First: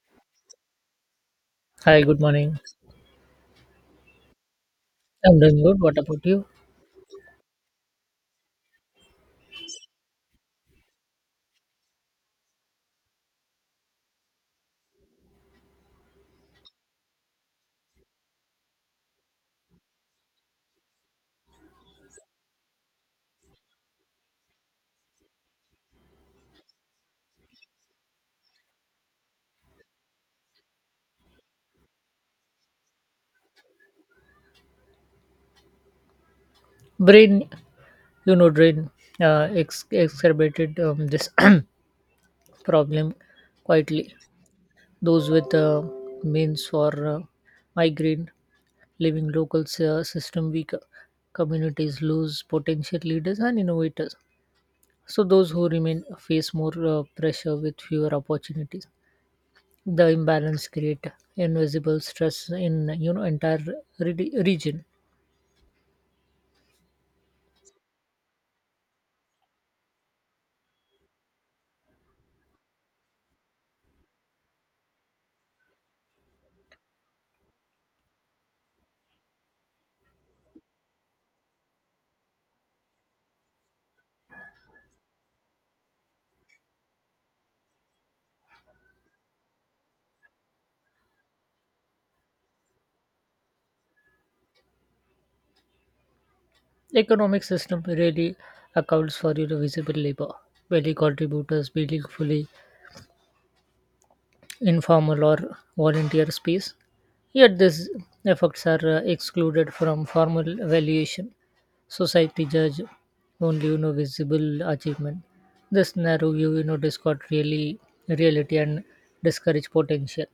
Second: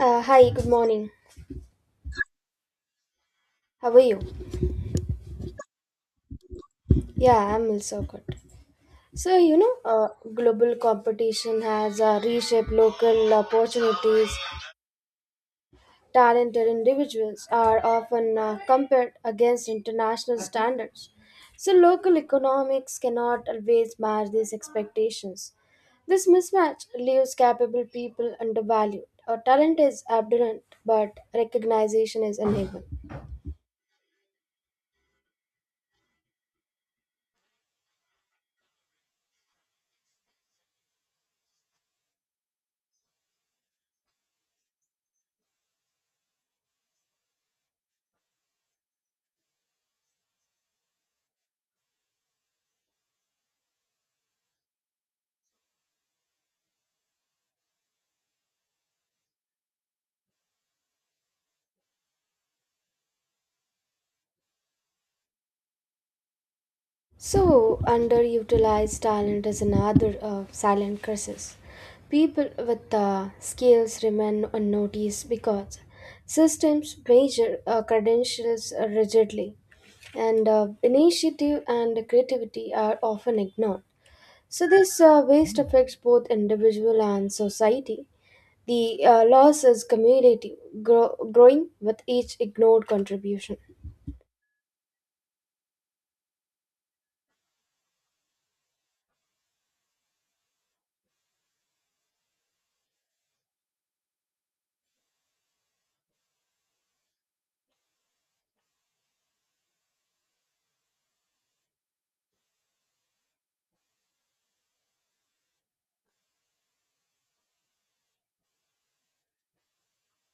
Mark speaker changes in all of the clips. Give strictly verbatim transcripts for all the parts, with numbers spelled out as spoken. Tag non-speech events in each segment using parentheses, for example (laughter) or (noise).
Speaker 1: Uh, hi, good morning.
Speaker 2: Hi, good morning.
Speaker 1: How are you?
Speaker 2: I'm doing good. What about you?
Speaker 1: Yeah, I'm also good. So, you know, uh, Global competition has uh, reshaped local opportunities. Talented individuals are often uh, compared against international standards. So, local economics cannot always match these expectations. This mismatch leaves capable people undervalued. Uh, talent is abundant, but recognition is uneven.
Speaker 2: Brain, you know, brain uh, ex- exacerbated um, this (clears throat) problem quietly. Those with uh, means for uh, migraine, leaving local s- uh, system weaker. Communities lose potential leaders and innovators. So those who remain face more uh, pressure with fewer opportunities. The imbalance create invisible stress in you know entire re- region.
Speaker 1: So, underutilized talent is another uh, silent crisis. People with uh, skills remain unnoticed because systems measure uh, credentials rigidly, and uh, initiative and creativity are often ignored. So, this uh, waste affects both individual and society. The uh, loss is cumulative, grow- growing with each ignored contribution.
Speaker 2: Economic system really accounts for you know, visible labor, many contributors being fully informal or volunteer space. Yet these efforts are uh, excluded from formal evaluation. Society judge only you know visible achievement. This narrow view you know discord really reality and discourage potential.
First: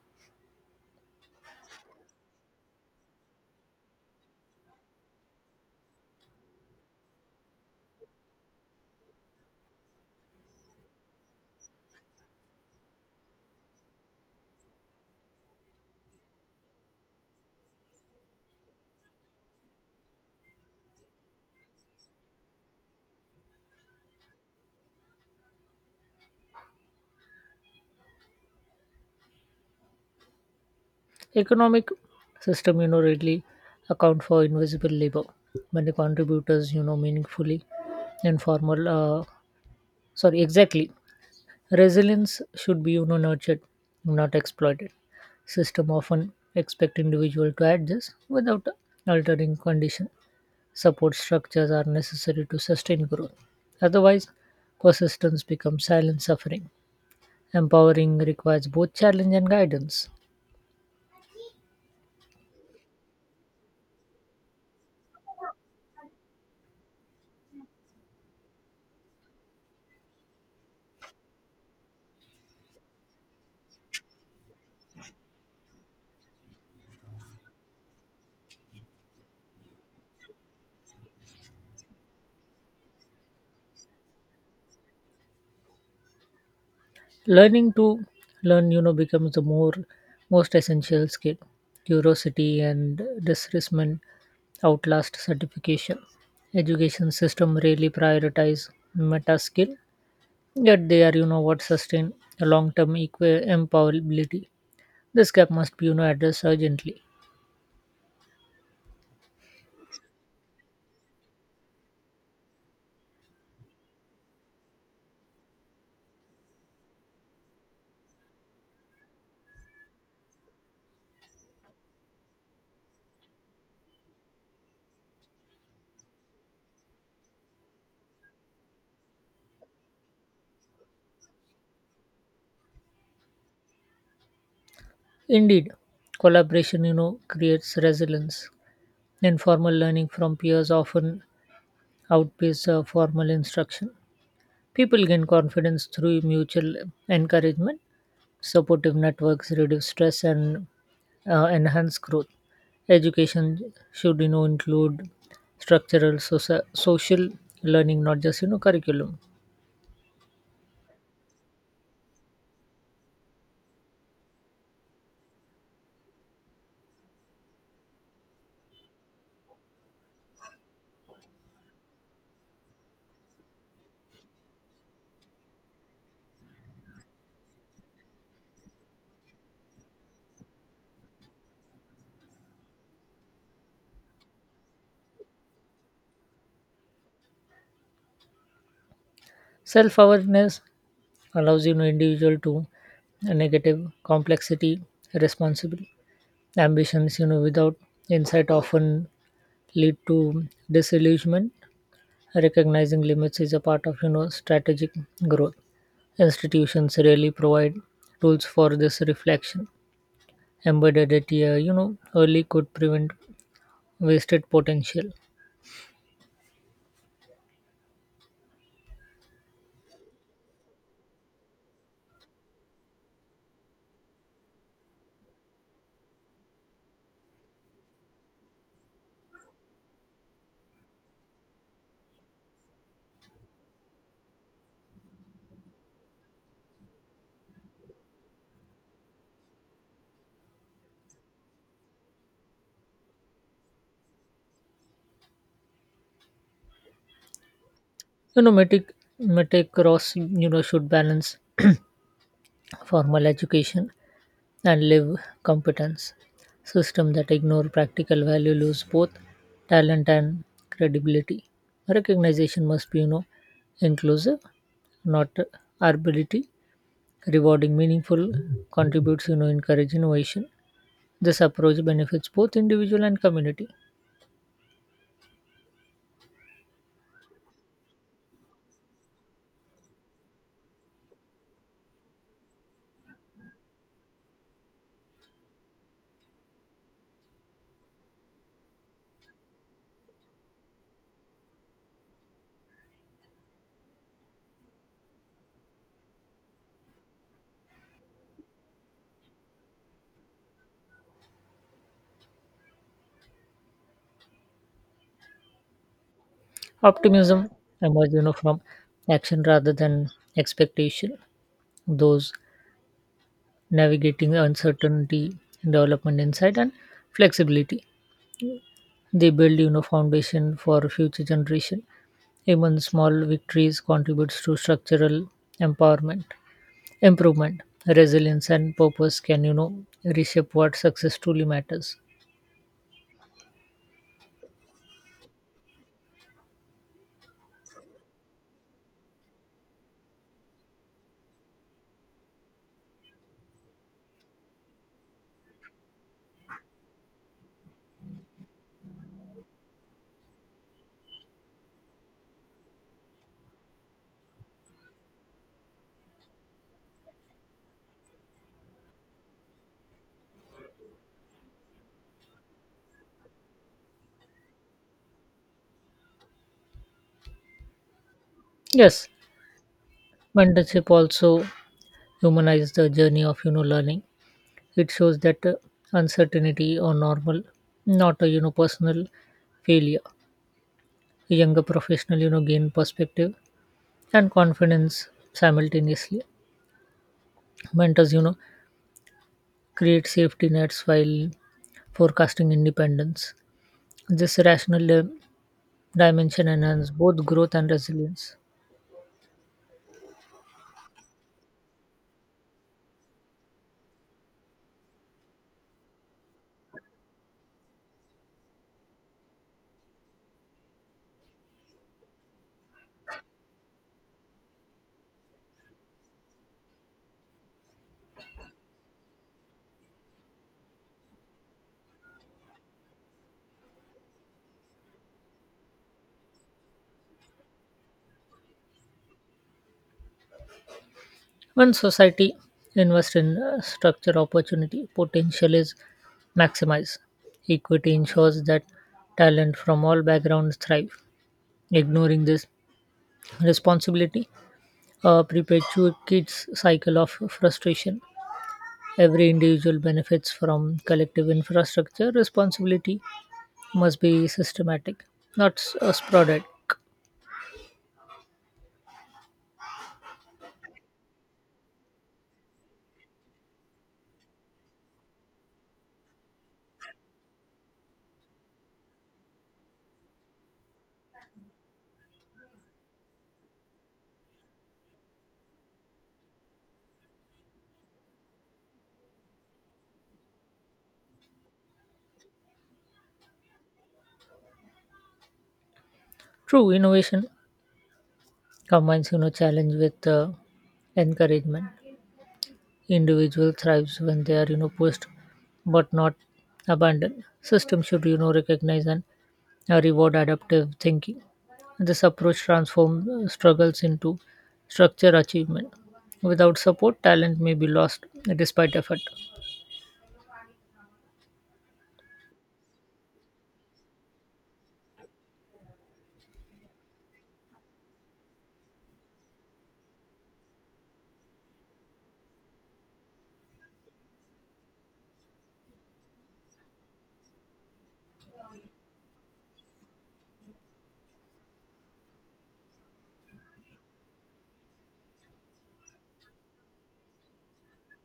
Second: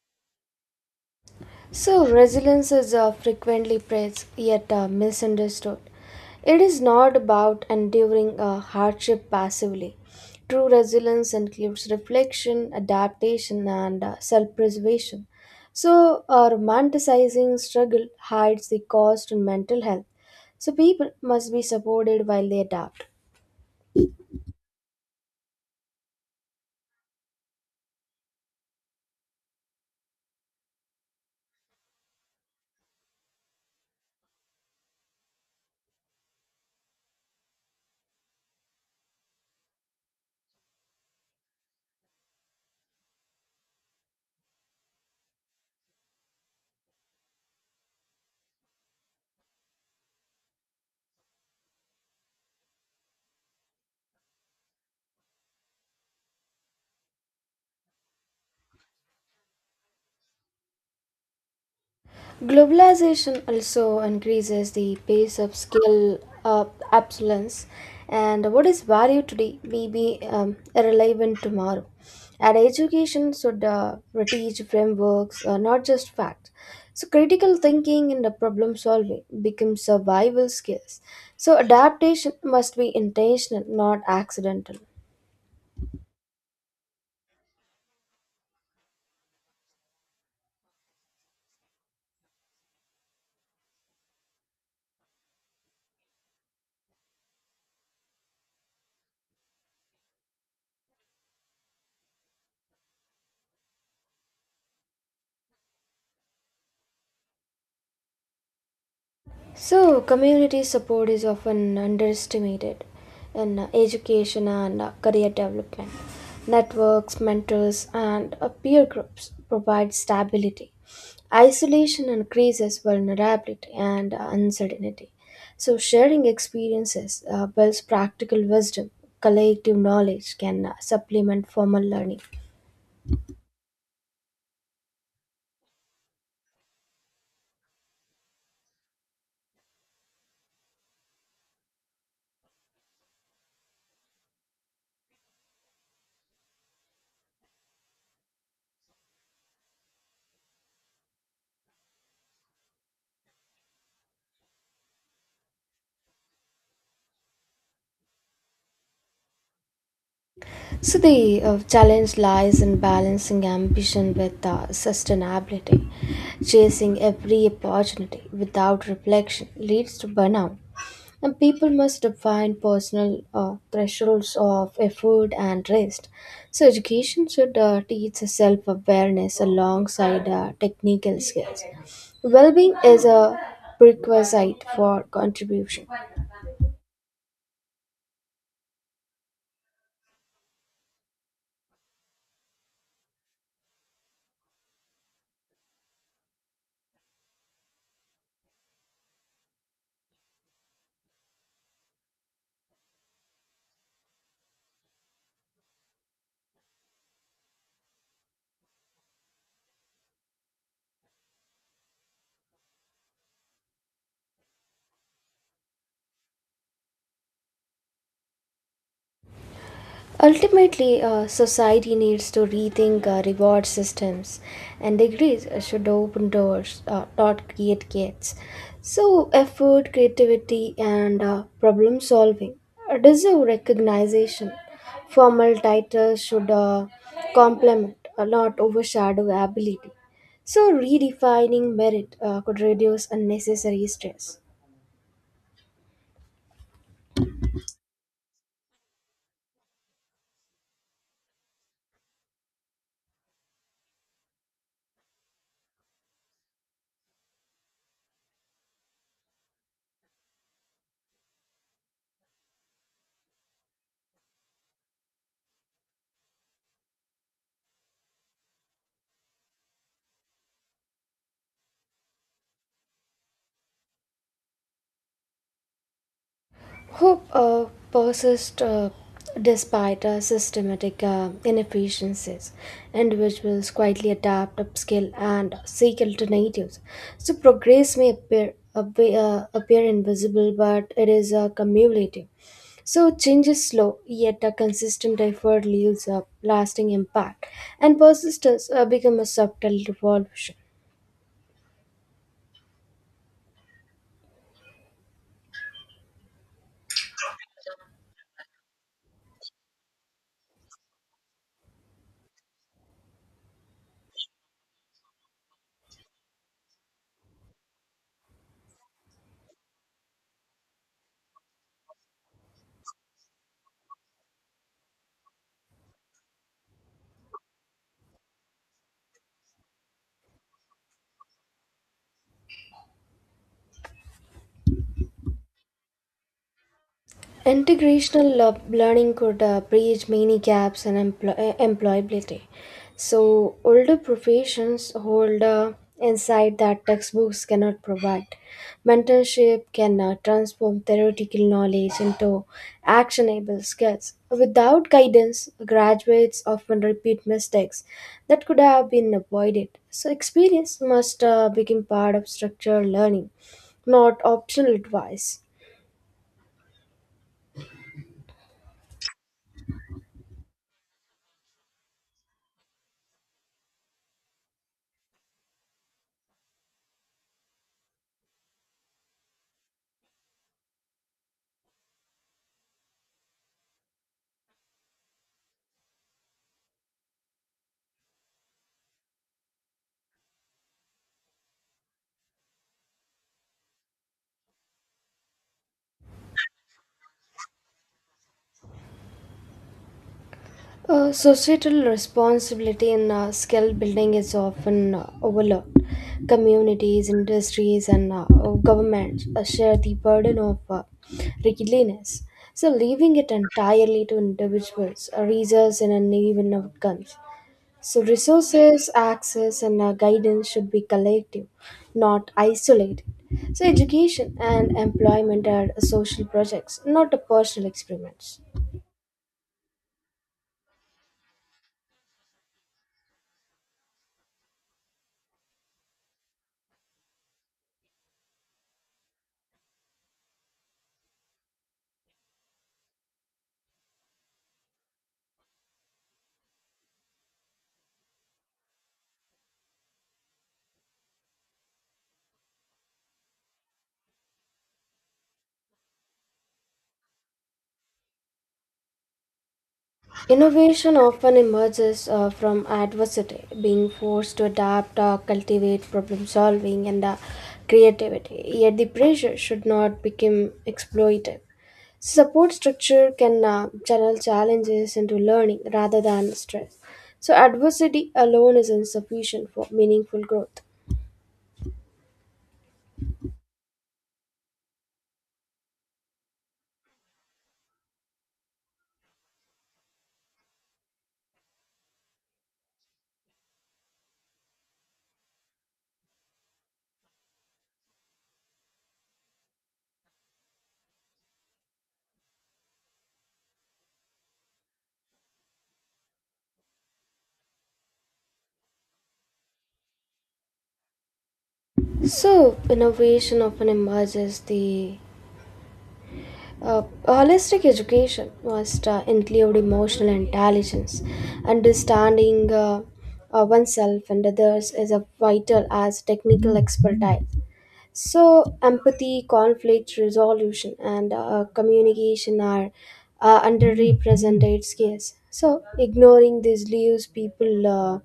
Speaker 1: So, resilience is uh, frequently praised yet uh, misunderstood. It is not about enduring uh, hardship passively. True resilience includes reflection, adaptation, and uh, self preservation. So, uh, romanticizing struggle hides the cost in mental health. So, people must be supported while they adapt.
Speaker 2: Economic system you know readily account for invisible labor, many contributors you know meaningfully informal, uh, sorry, exactly. Resilience should be you know nurtured, not exploited. System often expect individual to adjust without altering condition. Support structures are necessary to sustain growth, otherwise persistence becomes silent suffering. Empowering requires both challenge and guidance.
Speaker 1: Globalization also increases the pace of skill uh, obsolescence, and what is valued today may be um, irrelevant tomorrow. And education should uh, teach frameworks, uh, not just facts. So critical thinking and the problem solving become survival skills. So adaptation must be intentional, not accidental.
Speaker 2: Learning to learn you know becomes the more most essential skill. Curiosity and discernment outlast certification. Education system really prioritize meta skill, yet they are you know what sustain a long term equa- empowerability. This gap must be you know addressed urgently.
Speaker 1: So, community support is often underestimated in uh, education and uh, career development. Networks, mentors, and uh, peer groups provide stability. Isolation increases vulnerability and uh, uncertainty. So, sharing experiences uh, builds practical wisdom. Collective knowledge can uh, supplement formal learning.
Speaker 2: Indeed, collaboration you know creates resilience. Informal learning from peers often outpaces uh, formal instruction. People gain confidence through mutual encouragement, supportive networks reduce stress and uh, enhance growth. Education should you know include structural soci- social learning, not just you know curriculum.
Speaker 1: So the uh, challenge lies in balancing ambition with uh, sustainability. Chasing every opportunity without reflection leads to burnout. And people must define personal uh, thresholds of effort and rest. So education should uh, teach self-awareness alongside uh, technical skills. Well-being is a prerequisite for contribution.
Speaker 2: Self awareness allows you know individual to negative complexity, responsible ambitions. You know without insight often lead to disillusionment. Recognizing limits is a part of you know strategic growth. Institutions rarely provide tools for this reflection. Embedded at a, you know early could prevent wasted potential.
Speaker 1: Ultimately, uh, society needs to rethink uh, reward systems, and degrees uh, should open doors, uh, not create gates. So, effort, creativity, and uh, problem solving uh, deserve recognition. Formal titles should uh, complement, uh, not overshadow ability. So, redefining merit uh, could reduce unnecessary stress.
Speaker 2: you know metric metric cross you know should balance (clears throat) formal education and live competence. System that ignore practical value lose both talent and credibility. Recognition must be you know inclusive, not arbitrary. Rewarding meaningful contributes you know encourage innovation. This approach benefits both individual and community.
Speaker 1: Who uh, persists uh, despite uh, systematic uh, inefficiencies. Individuals quietly adapt, upskill, and seek alternatives. So progress may appear appear, uh, appear invisible, but it is uh, cumulative. So change is slow, yet a consistent effort leaves a lasting impact, and persistence uh, become a subtle revolution.
Speaker 2: Optimism emerges you know, from action rather than expectation. Those navigating uncertainty, development insight, and flexibility. They build you know, foundation for future generation. Even small victories contributes to structural empowerment, improvement, resilience, and purpose can you know reshape what success truly matters.
Speaker 1: Integrational lo- learning could uh, bridge many gaps in empl- uh, employability. So, older professions hold a insight that textbooks cannot provide. Mentorship can uh, transform theoretical knowledge into actionable skills. Without guidance, graduates often repeat mistakes that could have been avoided. So, experience must uh, become part of structured learning, not optional advice.
Speaker 2: Yes, mentorship also humanizes the journey of you know learning. It shows that uh, uncertainty or normal, not a you know personal failure. A younger professional you know gain perspective and confidence simultaneously. Mentors you know create safety nets while forecasting independence. This rational uh, dimension enhances both growth and resilience.
Speaker 1: Uh, societal responsibility in uh, skill building is often uh, overlooked. Communities, industries, and uh, uh, governments uh, share the burden of uh, readiness, so leaving it entirely to individuals uh, results in uneven outcomes. So, resources, access, and uh, guidance should be collective, not isolated. So, education and employment are social projects, not personal experiments.
Speaker 2: When society invests in uh, structure opportunity, potential is maximized. Equity ensures that talent from all backgrounds thrive. Ignoring this responsibility uh, perpetuates cycle of frustration. Every individual benefits from collective infrastructure. Responsibility must be systematic, not s- uh, sporadic.
Speaker 1: Innovation often emerges uh, from adversity, being forced to adapt, uh, cultivate problem solving, and uh, creativity. Yet the pressure should not become exploitive. Support structure can uh, channel challenges into learning rather than stress. So, adversity alone is insufficient for meaningful growth.
Speaker 2: True innovation combines you know challenge with uh, encouragement. Individual thrives when they are you know pushed, but not abandoned. System should you know recognize and uh, reward adaptive thinking. This approach transforms uh, struggles into structure achievement. Without support, talent may be lost despite effort.
Speaker 1: So, innovation often emerges the Uh, A holistic education must uh, include emotional intelligence. Understanding uh, uh, oneself and others is a vital as technical expertise. So, empathy, conflict resolution, and uh, communication are uh, underrepresented skills. So, ignoring these leaves people uh,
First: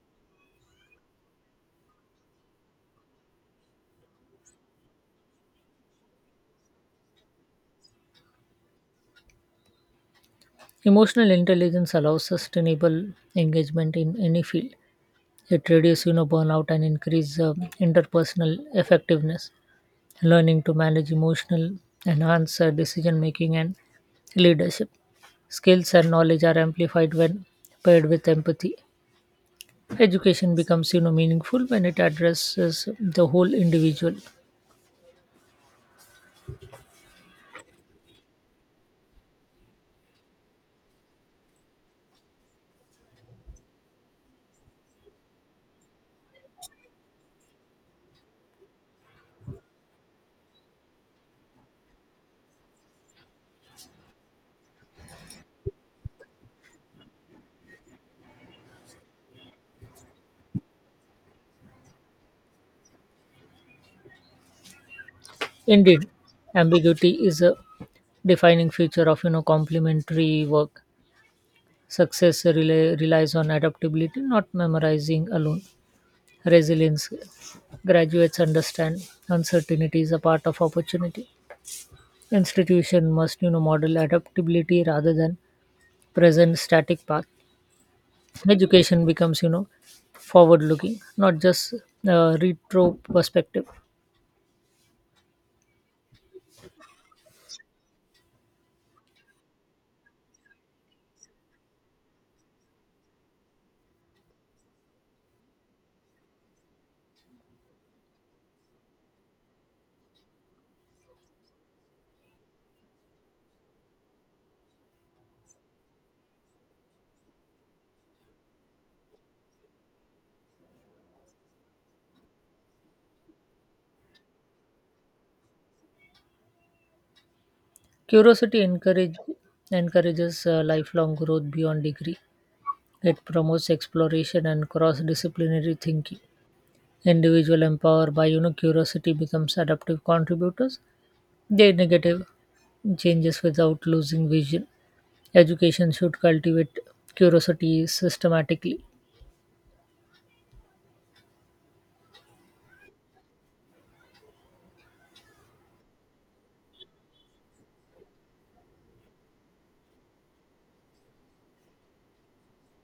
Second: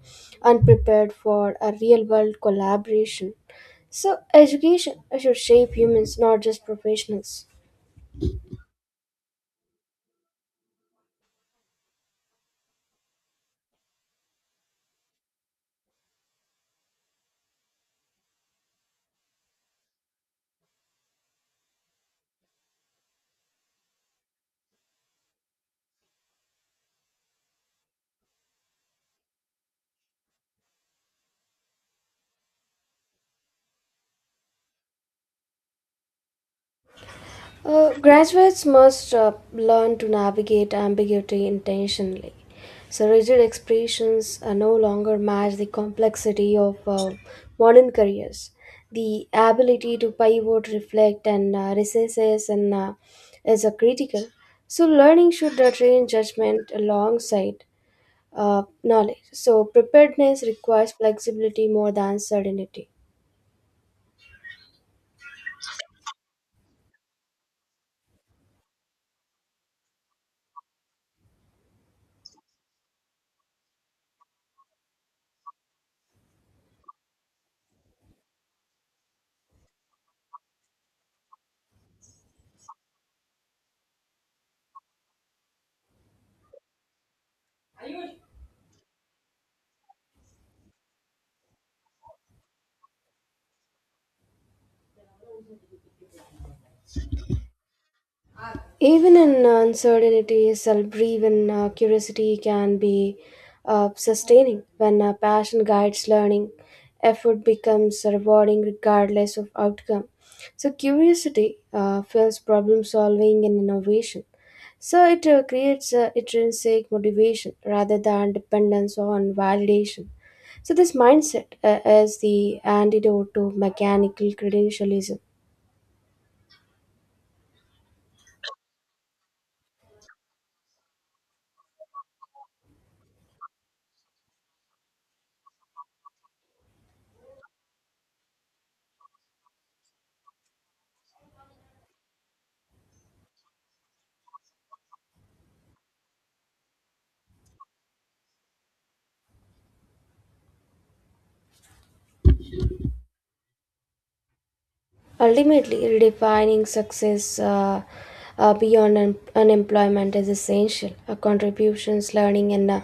Speaker 1: unprepared for a real world collaboration. So, education should shape humans, not just professionals.
Speaker 2: Emotional intelligence allows sustainable engagement in any field. It reduces you know, burnout and increases uh, interpersonal effectiveness. Learning to manage emotional, enhance uh, decision making and leadership. Skills and knowledge are amplified when paired with empathy. Education becomes you know meaningful when it addresses the whole individual.
Speaker 1: Uh, graduates must uh, learn to navigate ambiguity intentionally. So, rigid expressions uh, no longer match the complexity of uh, modern careers. The ability to pivot, reflect, and uh, recesses and uh, is uh, critical. So, learning should uh, train judgment alongside uh, knowledge. So, preparedness requires flexibility more than certainty.
Speaker 2: Indeed, ambiguity is a defining feature of you know complementary work. Success rela- relies on adaptability, not memorizing alone. Resilience. Graduates understand uncertainty is a part of opportunity. Institution must you know model adaptability rather than present static path. Education becomes you know forward looking, not just uh, retro perspective.
Speaker 1: Even in uncertainty, self-driven uh, curiosity can be uh, sustaining. When uh, passion guides learning, effort becomes rewarding regardless of outcome. So curiosity uh, fuels problem solving and innovation. So it uh, creates uh, intrinsic motivation rather than dependence on validation. So this mindset uh, is the antidote to mechanical credentialism.
Speaker 2: Curiosity encourage, encourages uh, lifelong growth beyond degree. It promotes exploration and cross-disciplinary thinking. Individual empowered by you know curiosity becomes adaptive contributors. They negative changes without losing vision. Education should cultivate curiosity systematically.
Speaker 1: Ultimately, redefining success uh, uh, beyond un- unemployment is essential. Our contributions, learning, and uh,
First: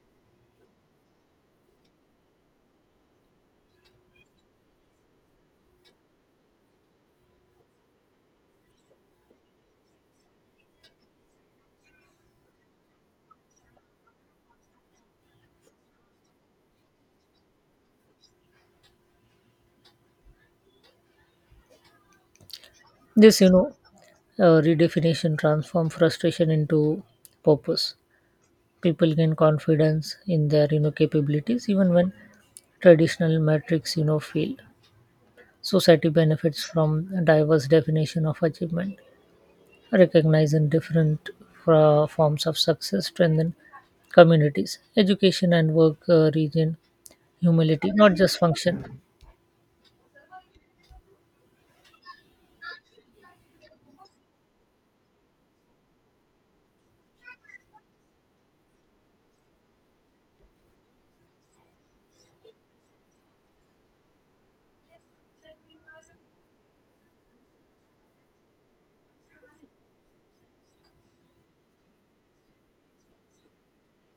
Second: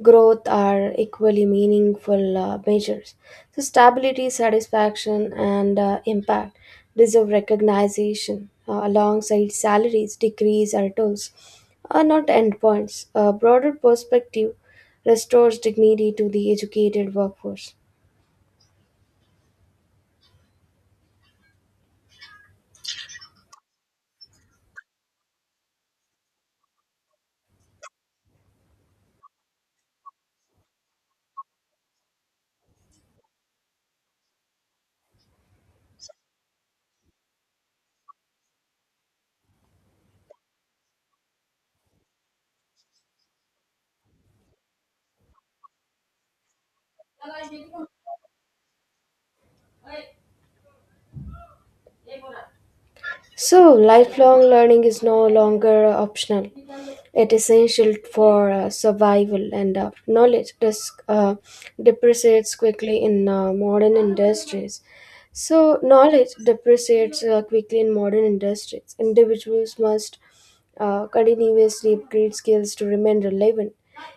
Speaker 1: growth are equally meaningful uh, measures. So, stability, satisfaction, and uh, impact deserve recognition uh, alongside salaries, degrees, or tools, are not endpoints. A broader perspective restores dignity to the educated workforce.
Speaker 2: This you know uh, redefinition transform frustration into purpose. People gain confidence in their you know capabilities even when traditional metrics you know fail. Society benefits from a diverse definition of achievement, recognizing different fra- forms of success, strengthen communities, education and work uh, region, humility, not just function.
Speaker 1: So, lifelong learning is no longer optional. It is essential for uh, survival, and uh, knowledge dis- uh, depreciates quickly in uh, modern industries. So, knowledge depreciates uh, quickly in modern industries. Individuals must uh, continuously upgrade skills to remain relevant.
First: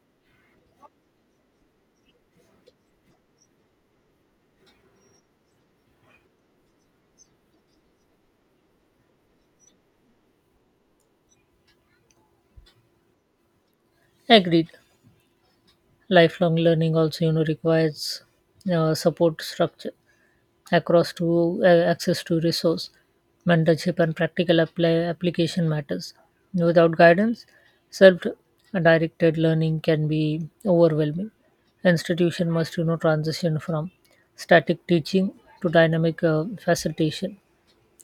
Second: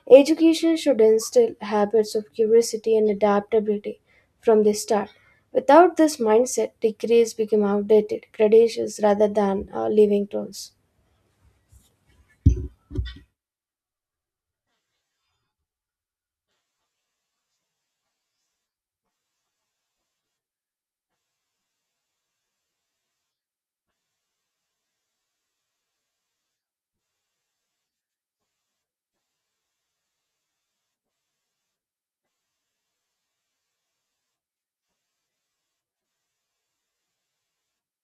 Speaker 1: Education should instill habits of curiosity and adaptability from the start. Without this mindset, degrees become outdated credentials rather than uh, living tools.
Speaker 2: Agreed. Lifelong learning also, you know, requires uh, support structure across to uh, access to resource, mentorship, and practical apply, application matters. Without guidance, self-directed learning can be overwhelming. Institution must you know transition from static teaching to dynamic uh, facilitation.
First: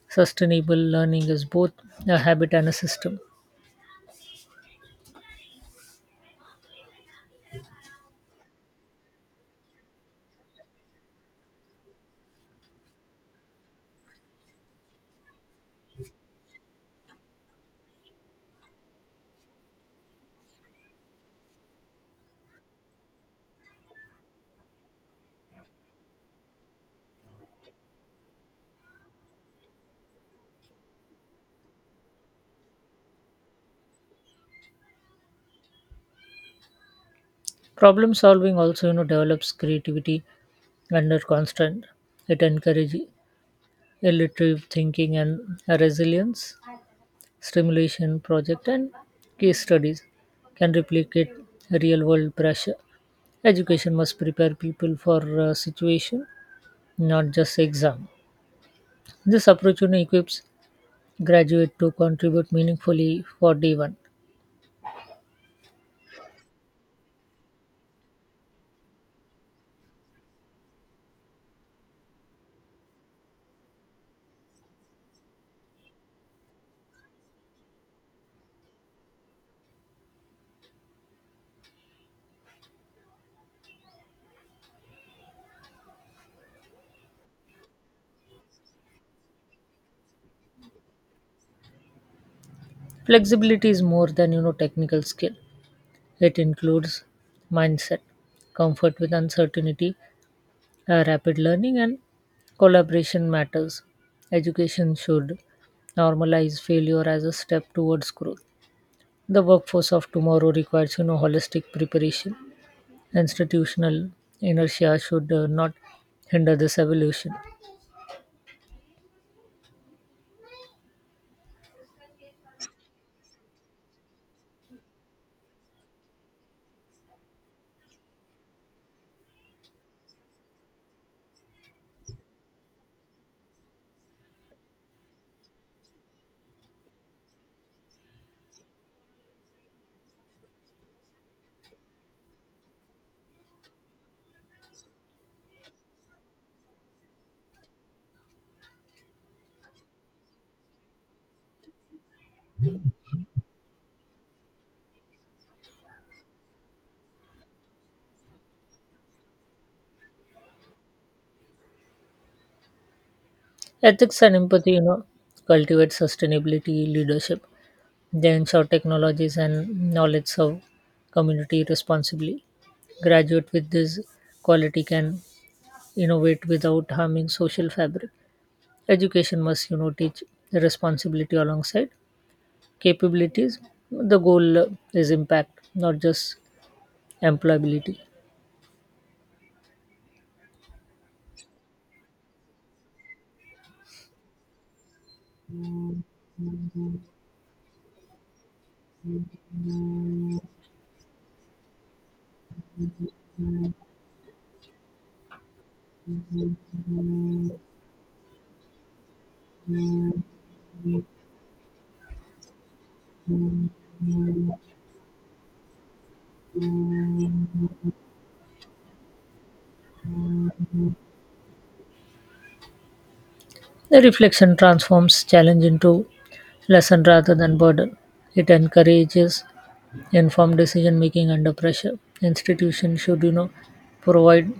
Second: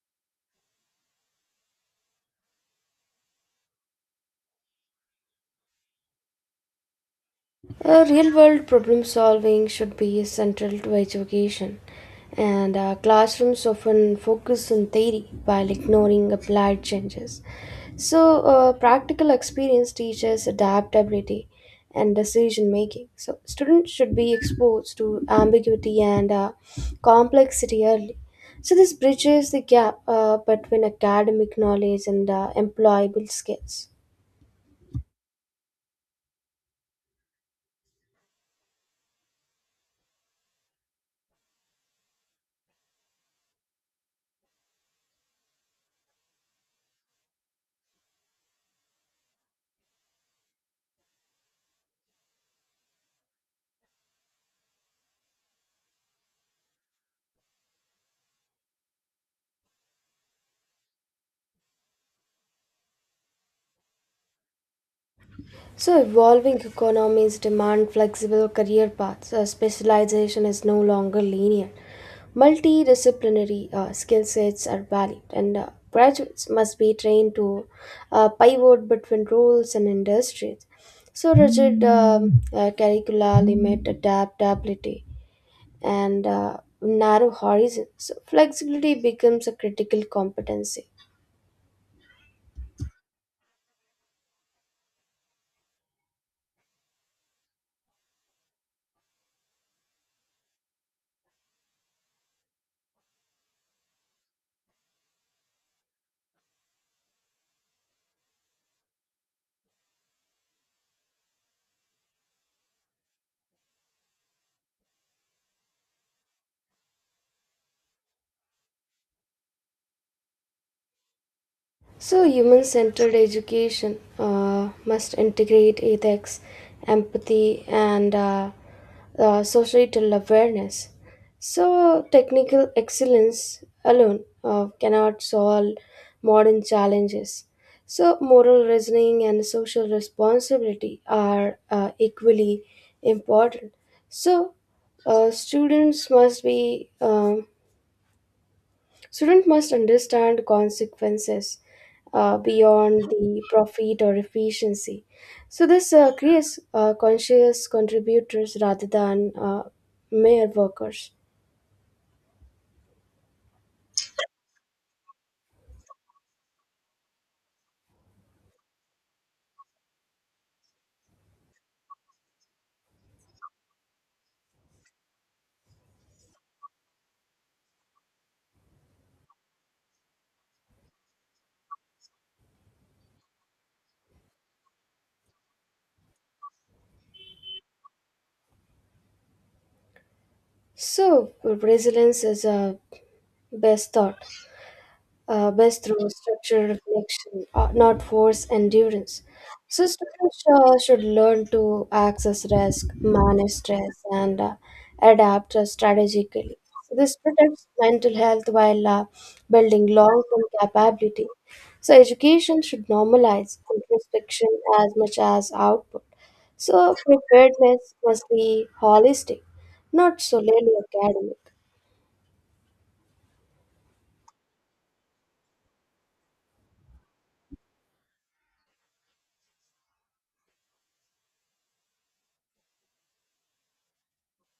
Speaker 2: Sustainable learning is both a habit and a system.
Speaker 1: Uh, real world problem solving should be central to education, and uh, classrooms often focus on theory while ignoring applied changes. So, uh, practical experience teaches adaptability and decision making. So, students should be exposed to ambiguity and uh, complexity early. So, this bridges the gap uh, between academic knowledge and uh, employable skills.
Speaker 2: Problem solving also you know develops creativity under constraint. It encourages iterative thinking and uh, resilience. Stimulation project and case studies can replicate real world pressure. Education must prepare people for uh, situation, not just exam. This approach you know, equips graduate to contribute meaningfully for day one.
Speaker 1: So, evolving economies demand flexible career paths. Uh, specialization is no longer linear. Multidisciplinary uh, skill sets are valued, and uh, graduates must be trained to uh, pivot between roles and industries. So, rigid um, uh, curricula limit adaptability and uh, narrow horizons. So, flexibility becomes a critical competency.
Speaker 2: Flexibility is more than you know technical skill. It includes mindset, comfort with uncertainty, uh, rapid learning, and collaboration matters. Education should normalize failure as a step towards growth. The workforce of tomorrow requires you know holistic preparation. Institutional inertia should uh, not hinder this evolution.
Speaker 1: So, human centered education uh, must integrate ethics, empathy, and uh, uh, societal awareness. So, technical excellence alone uh, cannot solve modern challenges. So, moral reasoning and social responsibility are uh, equally important. So, uh, students must be um, Student must understand consequences uh, beyond the profit or efficiency. So this uh, creates uh, conscious contributors rather than uh, mere workers.
Speaker 2: Ethics and empathy, you know, cultivate sustainability leadership. They ensure technologies and knowledge serve community responsibly. Graduate with this quality can innovate without harming social fabric. Education must, you know, teach responsibility alongside capabilities. The goal uh, is impact, not just employability.
Speaker 1: So resilience is a best thought. Uh, best through structured reflection, uh, not forced endurance. So students uh, should learn to access risk, manage stress, and uh, adapt uh, strategically. So this protects mental health while uh, building long-term capability. So education should normalize introspection as much as output. So preparedness must be holistic, not solely academic.
Speaker 2: The reflection transforms challenge into lesson rather than burden. It encourages informed decision making under pressure. Institutions should, you know, provide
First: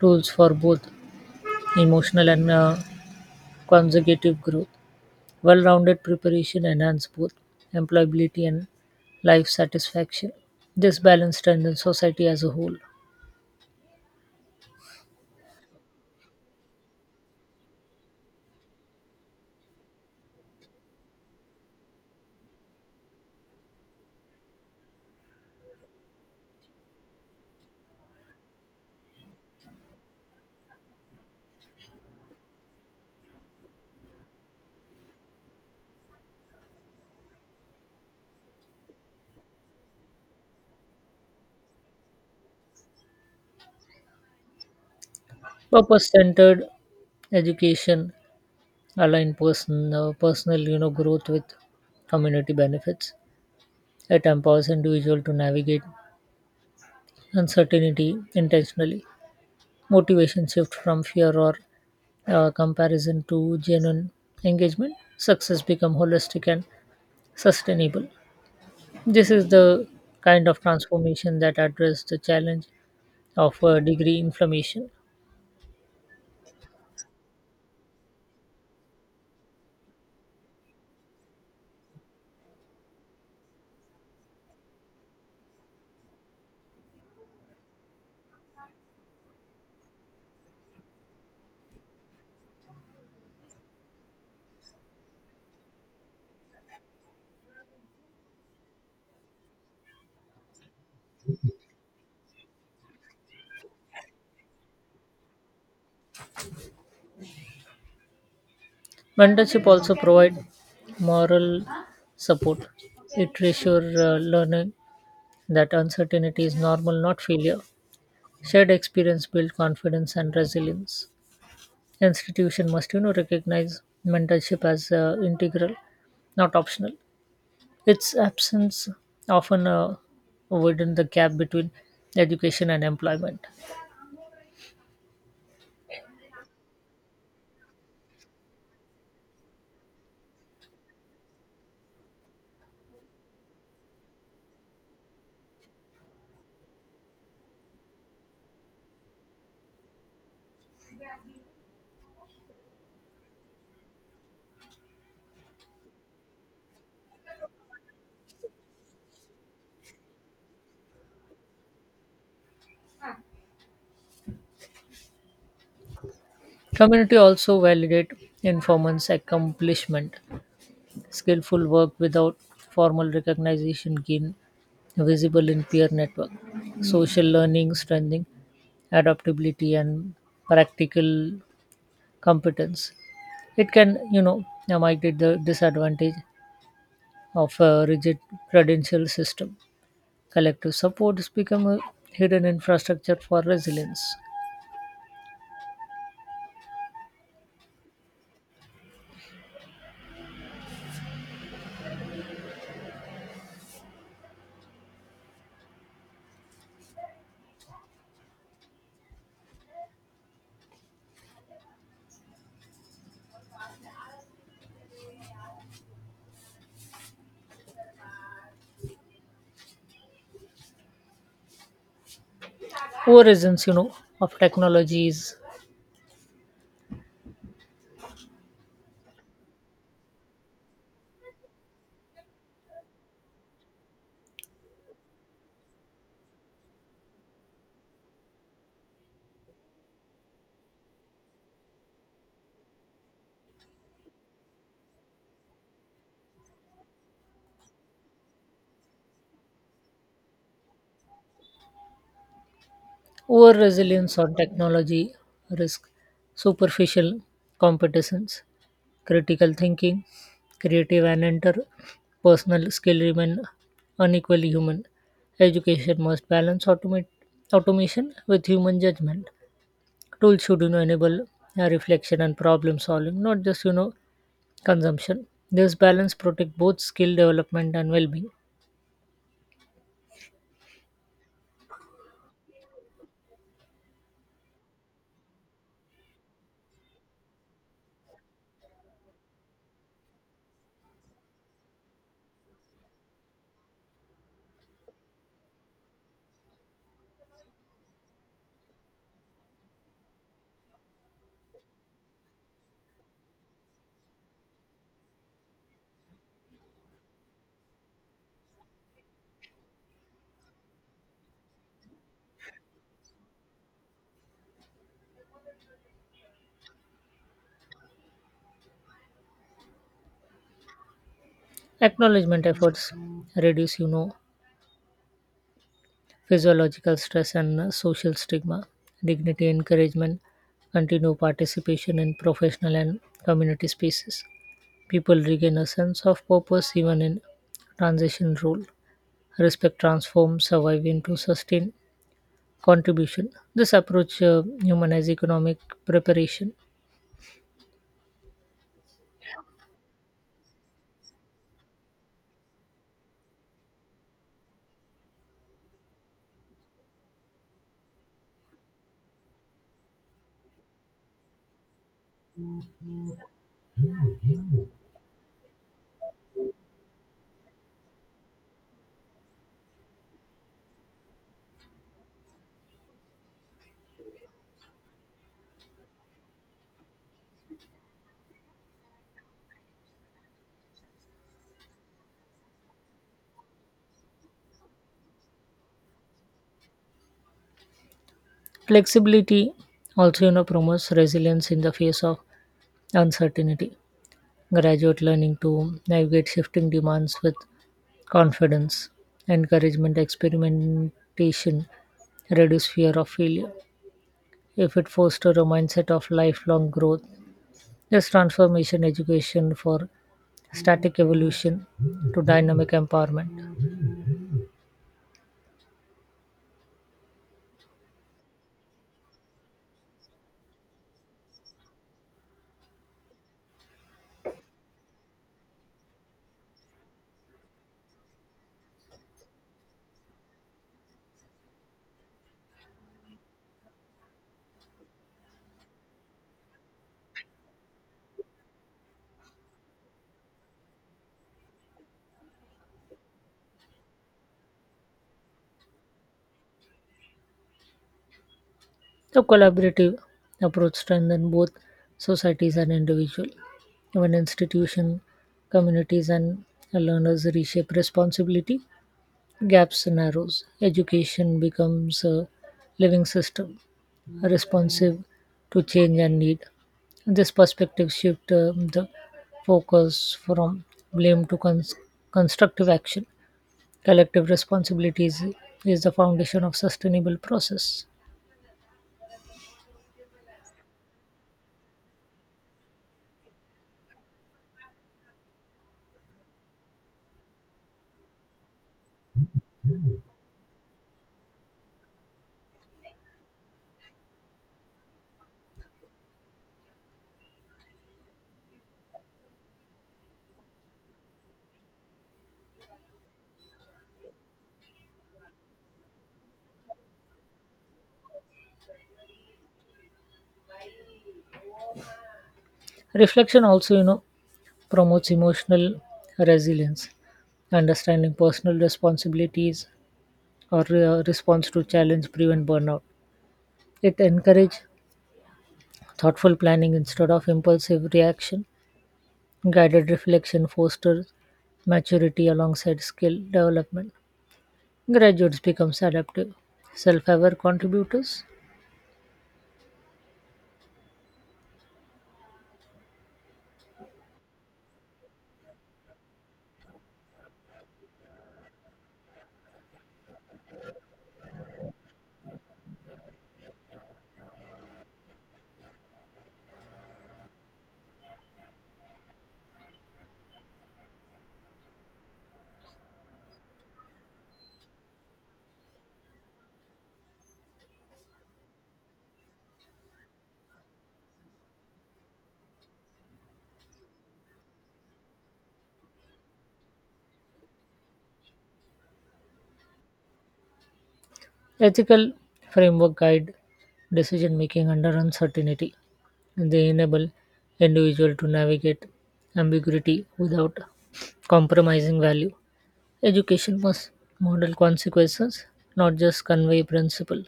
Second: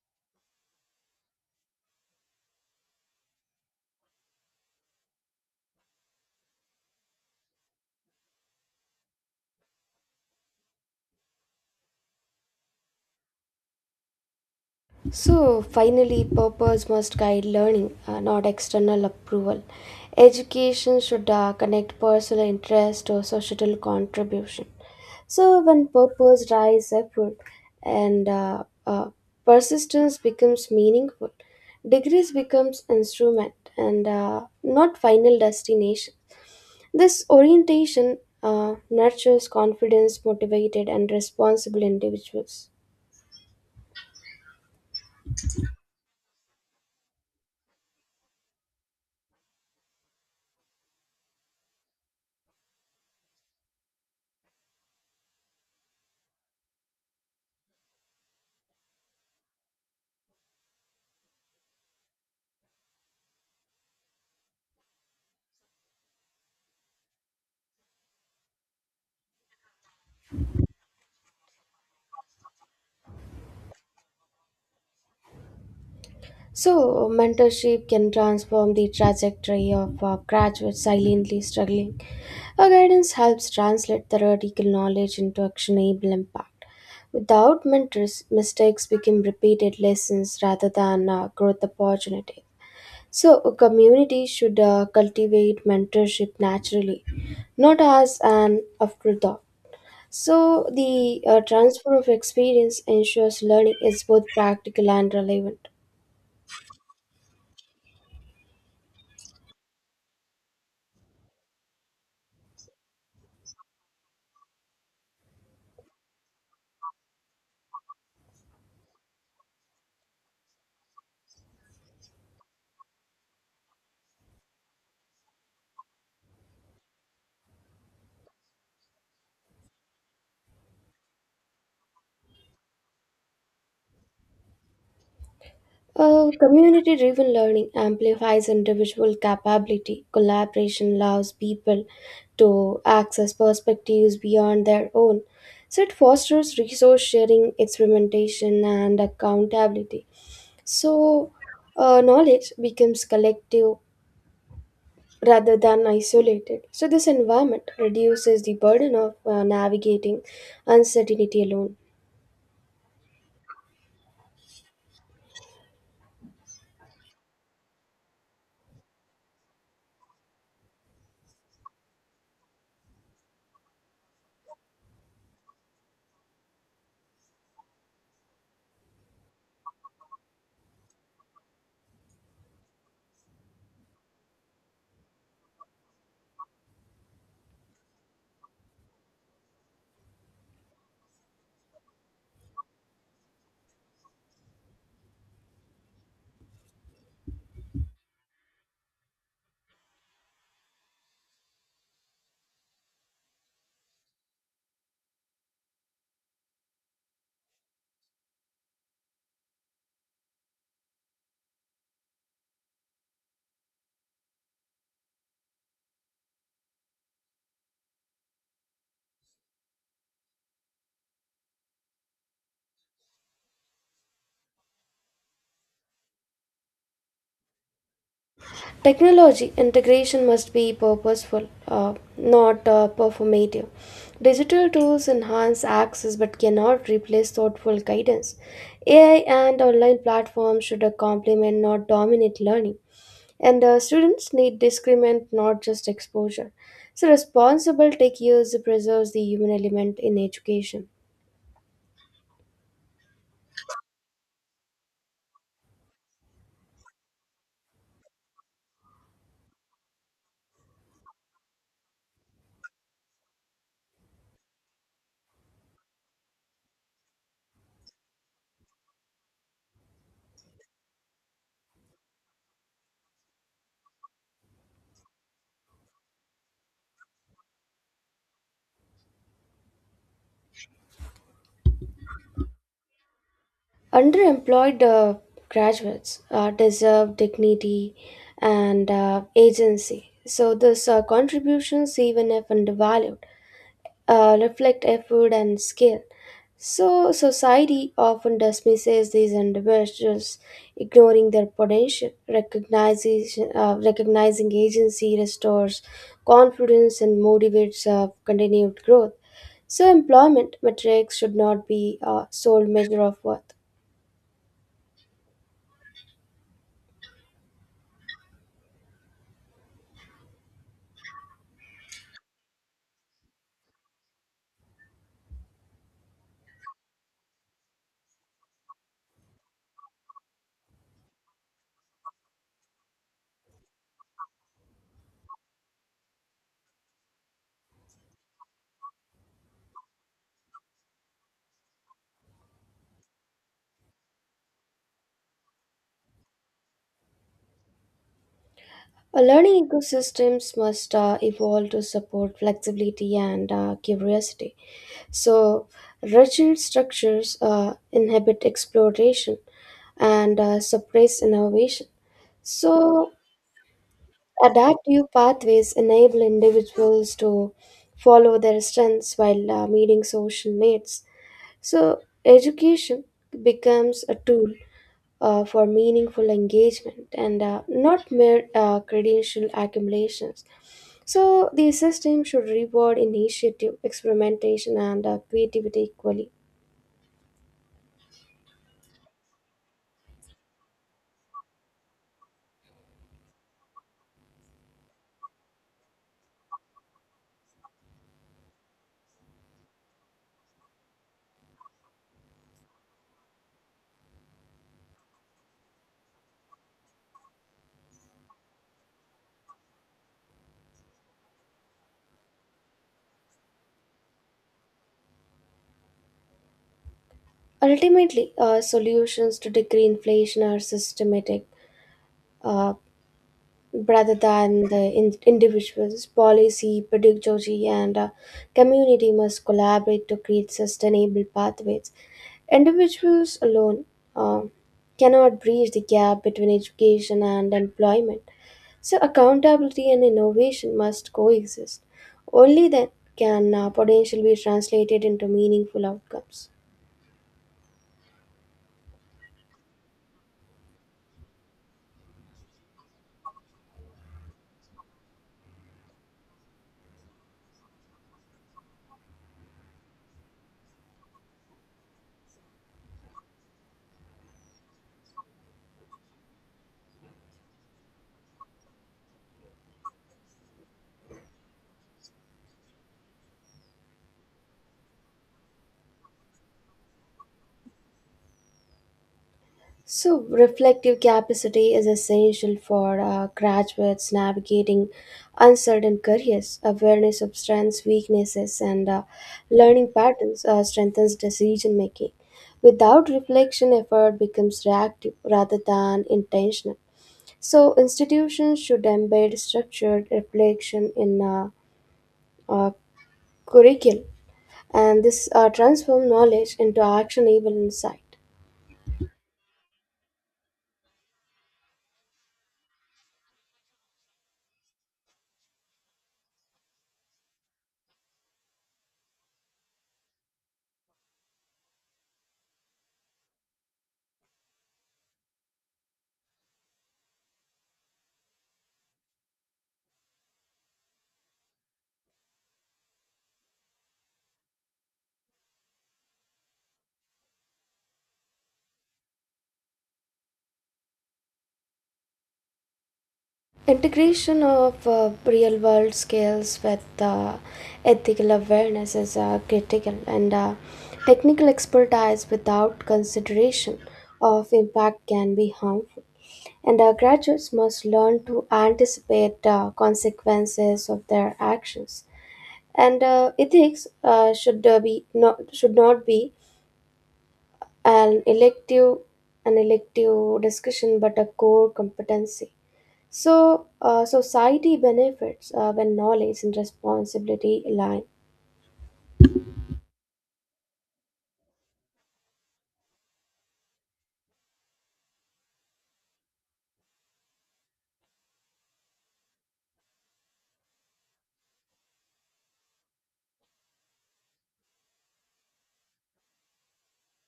Speaker 2: tools for both emotional and uh, consecutive growth. Well-rounded preparation enhances both employability and life satisfaction. This balance strengthens society as a whole.
Speaker 1: So finally, purpose must guide learning, uh, not external approval. Education should uh, connect personal interest to societal contribution. So when purpose drives effort and uh, uh, persistence becomes meaningful, degrees becomes instrument and uh, not final destination. This orientation uh, nurtures confidence, motivated and responsible individuals.
Speaker 2: Purpose centered education align person, uh, personal you know growth with community benefits. It empowers individual to navigate uncertainty intentionally. Motivation shift from fear or uh, comparison to genuine engagement. Success become holistic and sustainable. This is the kind of transformation that address the challenge of uh, degree inflammation.
Speaker 1: So, mentorship can transform the trajectory of a graduate silently struggling. Our guidance helps translate theoretical knowledge into actionable impact. Without mentors, mistakes become repeated lessons rather than uh, growth opportunity. So, a community should uh, cultivate mentorship naturally, not as an afterthought. So, the uh, transfer of experience ensures learning is both practical and relevant.
Speaker 2: Mentorship also provide moral support. It reassures uh, learning that uncertainty is normal, not failure. Shared experience builds confidence and resilience. Institution must, you know, recognize mentorship as uh, integral, not optional. Its absence often uh, widen the gap between education and employment.
Speaker 1: Uh, community driven learning amplifies individual capability. Collaboration allows people to access perspectives beyond their own. So it fosters resource sharing, experimentation, and accountability. So uh, knowledge becomes collective rather than isolated. So this environment reduces the burden of uh, navigating uncertainty alone.
Speaker 2: Community also validate informants' accomplishment. Skillful work without formal recognition gain visible in peer network. Social learning, strengthening adaptability and practical competence. It can, you know, mitigate the disadvantage of a rigid credential system. Collective support has become a hidden infrastructure for resilience. Origins, you know, of technologies.
Speaker 1: Technology integration must be purposeful, uh, not uh, performative. Digital tools enhance access but cannot replace thoughtful guidance. A I and online platforms should uh, complement, not dominate learning. And uh, students need discernment, not just exposure. So, responsible tech use preserves the human element in education.
Speaker 2: Over reliance on technology risk superficial competitions. Critical thinking, creative and interpersonal skill remain unequally human. Education must balance automate, automation with human judgment. Tools should you know enable uh, reflection and problem solving, not just you know consumption. This balance protect both skill development and well-being.
Speaker 1: Underemployed uh, graduates uh, deserve dignity and uh, agency. So, these uh, contributions, even if undervalued, uh, reflect effort and skill. So, society often dismisses these individuals, ignoring their potential. Recognition, uh, recognizing agency restores confidence and motivates uh, continued growth. So, employment metrics should not be a sole measure of worth.
Speaker 2: Acknowledgement efforts reduce you know physiological stress and uh, social stigma, dignity, encouragement, continue participation in professional and community spaces. People regain a sense of purpose even in transition role. Respect, transforms survive into sustained contribution. This approach uh, humanize economic preparation.
Speaker 1: Uh, learning ecosystems must uh, evolve to support flexibility and uh, curiosity. So, rigid structures uh, inhibit exploration and uh, suppress innovation. So, adaptive pathways enable individuals to follow their strengths while uh, meeting social needs. So, education becomes a tool uh, for meaningful engagement and uh, not mere uh, credential accumulations. So the system should reward initiative, experimentation, and uh, creativity equally.
Speaker 2: Flexibility also you know promotes resilience in the face of uncertainty. Graduate learning to navigate shifting demands with confidence, encouragement, experimentation reduce fear of failure. If it fosters a mindset of lifelong growth, this transformation education for static evolution to dynamic empowerment.
Speaker 1: Ultimately, uh, solutions to degree inflation are systematic. Uh, rather than the in- individuals. Policy, pedagogy, and uh, community must collaborate to create sustainable pathways. Individuals alone uh, cannot bridge the gap between education and employment. So, accountability and innovation must coexist. Only then can uh, potential be translated into meaningful outcomes.
Speaker 2: The collaborative approach strengthens both societies and individual. Even institution, communities and learners reshape responsibility. Gaps narrows. Education becomes a living system responsive to change and need. This perspective shift um, the focus from blame to cons- constructive action. Collective responsibilities is the foundation of sustainable process.
Speaker 1: So, reflective capacity is essential for uh, graduates navigating uncertain careers. Awareness of strengths, weaknesses, and uh, learning patterns uh, strengthens decision making. Without reflection, effort becomes reactive rather than intentional. So, institutions should embed structured reflection in uh, uh, curriculum, and this uh, transform knowledge into actionable insight.
Speaker 2: Reflection also, you know, promotes emotional resilience. Understanding personal responsibilities or uh, response to challenge prevent burnout. It encourages thoughtful planning instead of impulsive reaction. Guided reflection fosters maturity alongside skill development. Graduates become adaptive, self aware contributors.
Speaker 1: Integration of uh, real world skills with uh, ethical awareness is uh, critical, and uh, technical expertise without consideration of impact can be harmful. And our graduates must learn to anticipate uh, consequences of their actions. And uh, ethics uh, should uh, be not should not be an elective an elective discussion, but a core competency. So, uh, society benefits uh, when knowledge and responsibility align.
Speaker 2: Ethical framework guide decision making under uncertainty. They enable individual to navigate ambiguity without compromising value. Education must model consequences, not just convey principle.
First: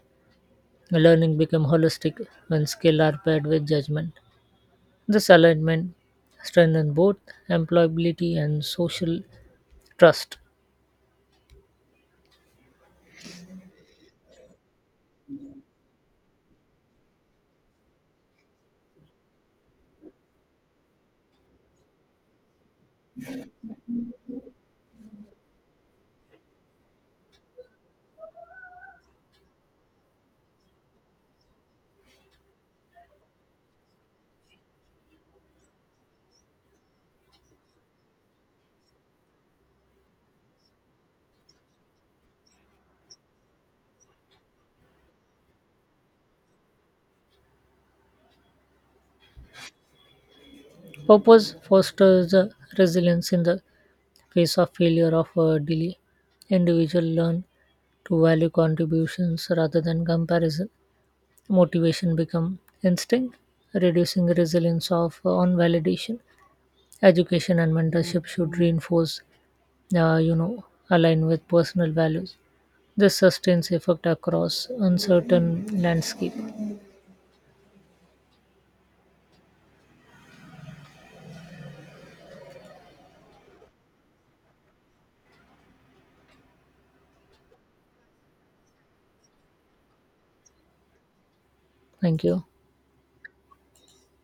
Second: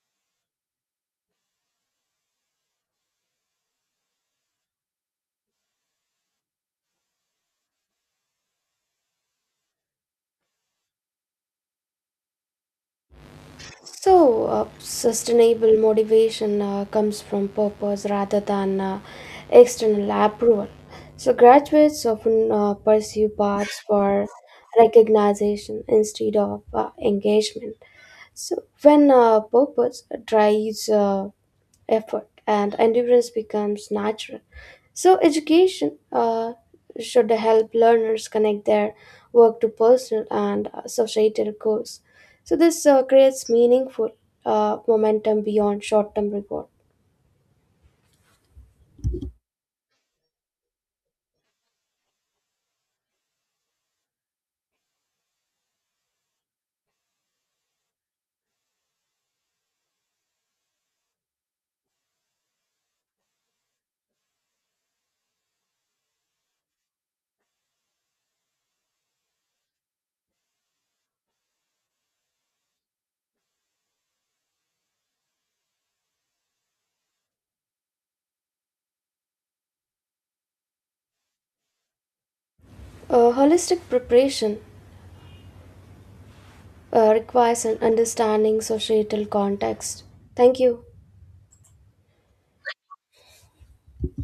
Speaker 2: Learning become holistic when skill are paired with judgment. This alignment strengthens both employability and social trust.
Speaker 1: So, uh, sustainable motivation uh, comes from purpose rather than uh, external approval. So, graduates often uh, pursue paths for recognition instead of uh, engagement. So, when uh, purpose drives uh, effort and endurance becomes natural. So, education uh, should help learners connect their work to personal and uh, societal goals. So, this uh, creates meaningful uh, momentum beyond short term reward.
Speaker 2: Purpose fosters the resilience in the face of failure of a delay. Individual learn to value contributions rather than comparison. Motivation become instinct, reducing resilience of uh, on validation. Education and mentorship should reinforce, uh, you know, align with personal values. This sustains effect across uncertain landscape.
Speaker 1: Uh, holistic preparation uh, requires an understanding societal context. Thank you.
Speaker 2: Thank you.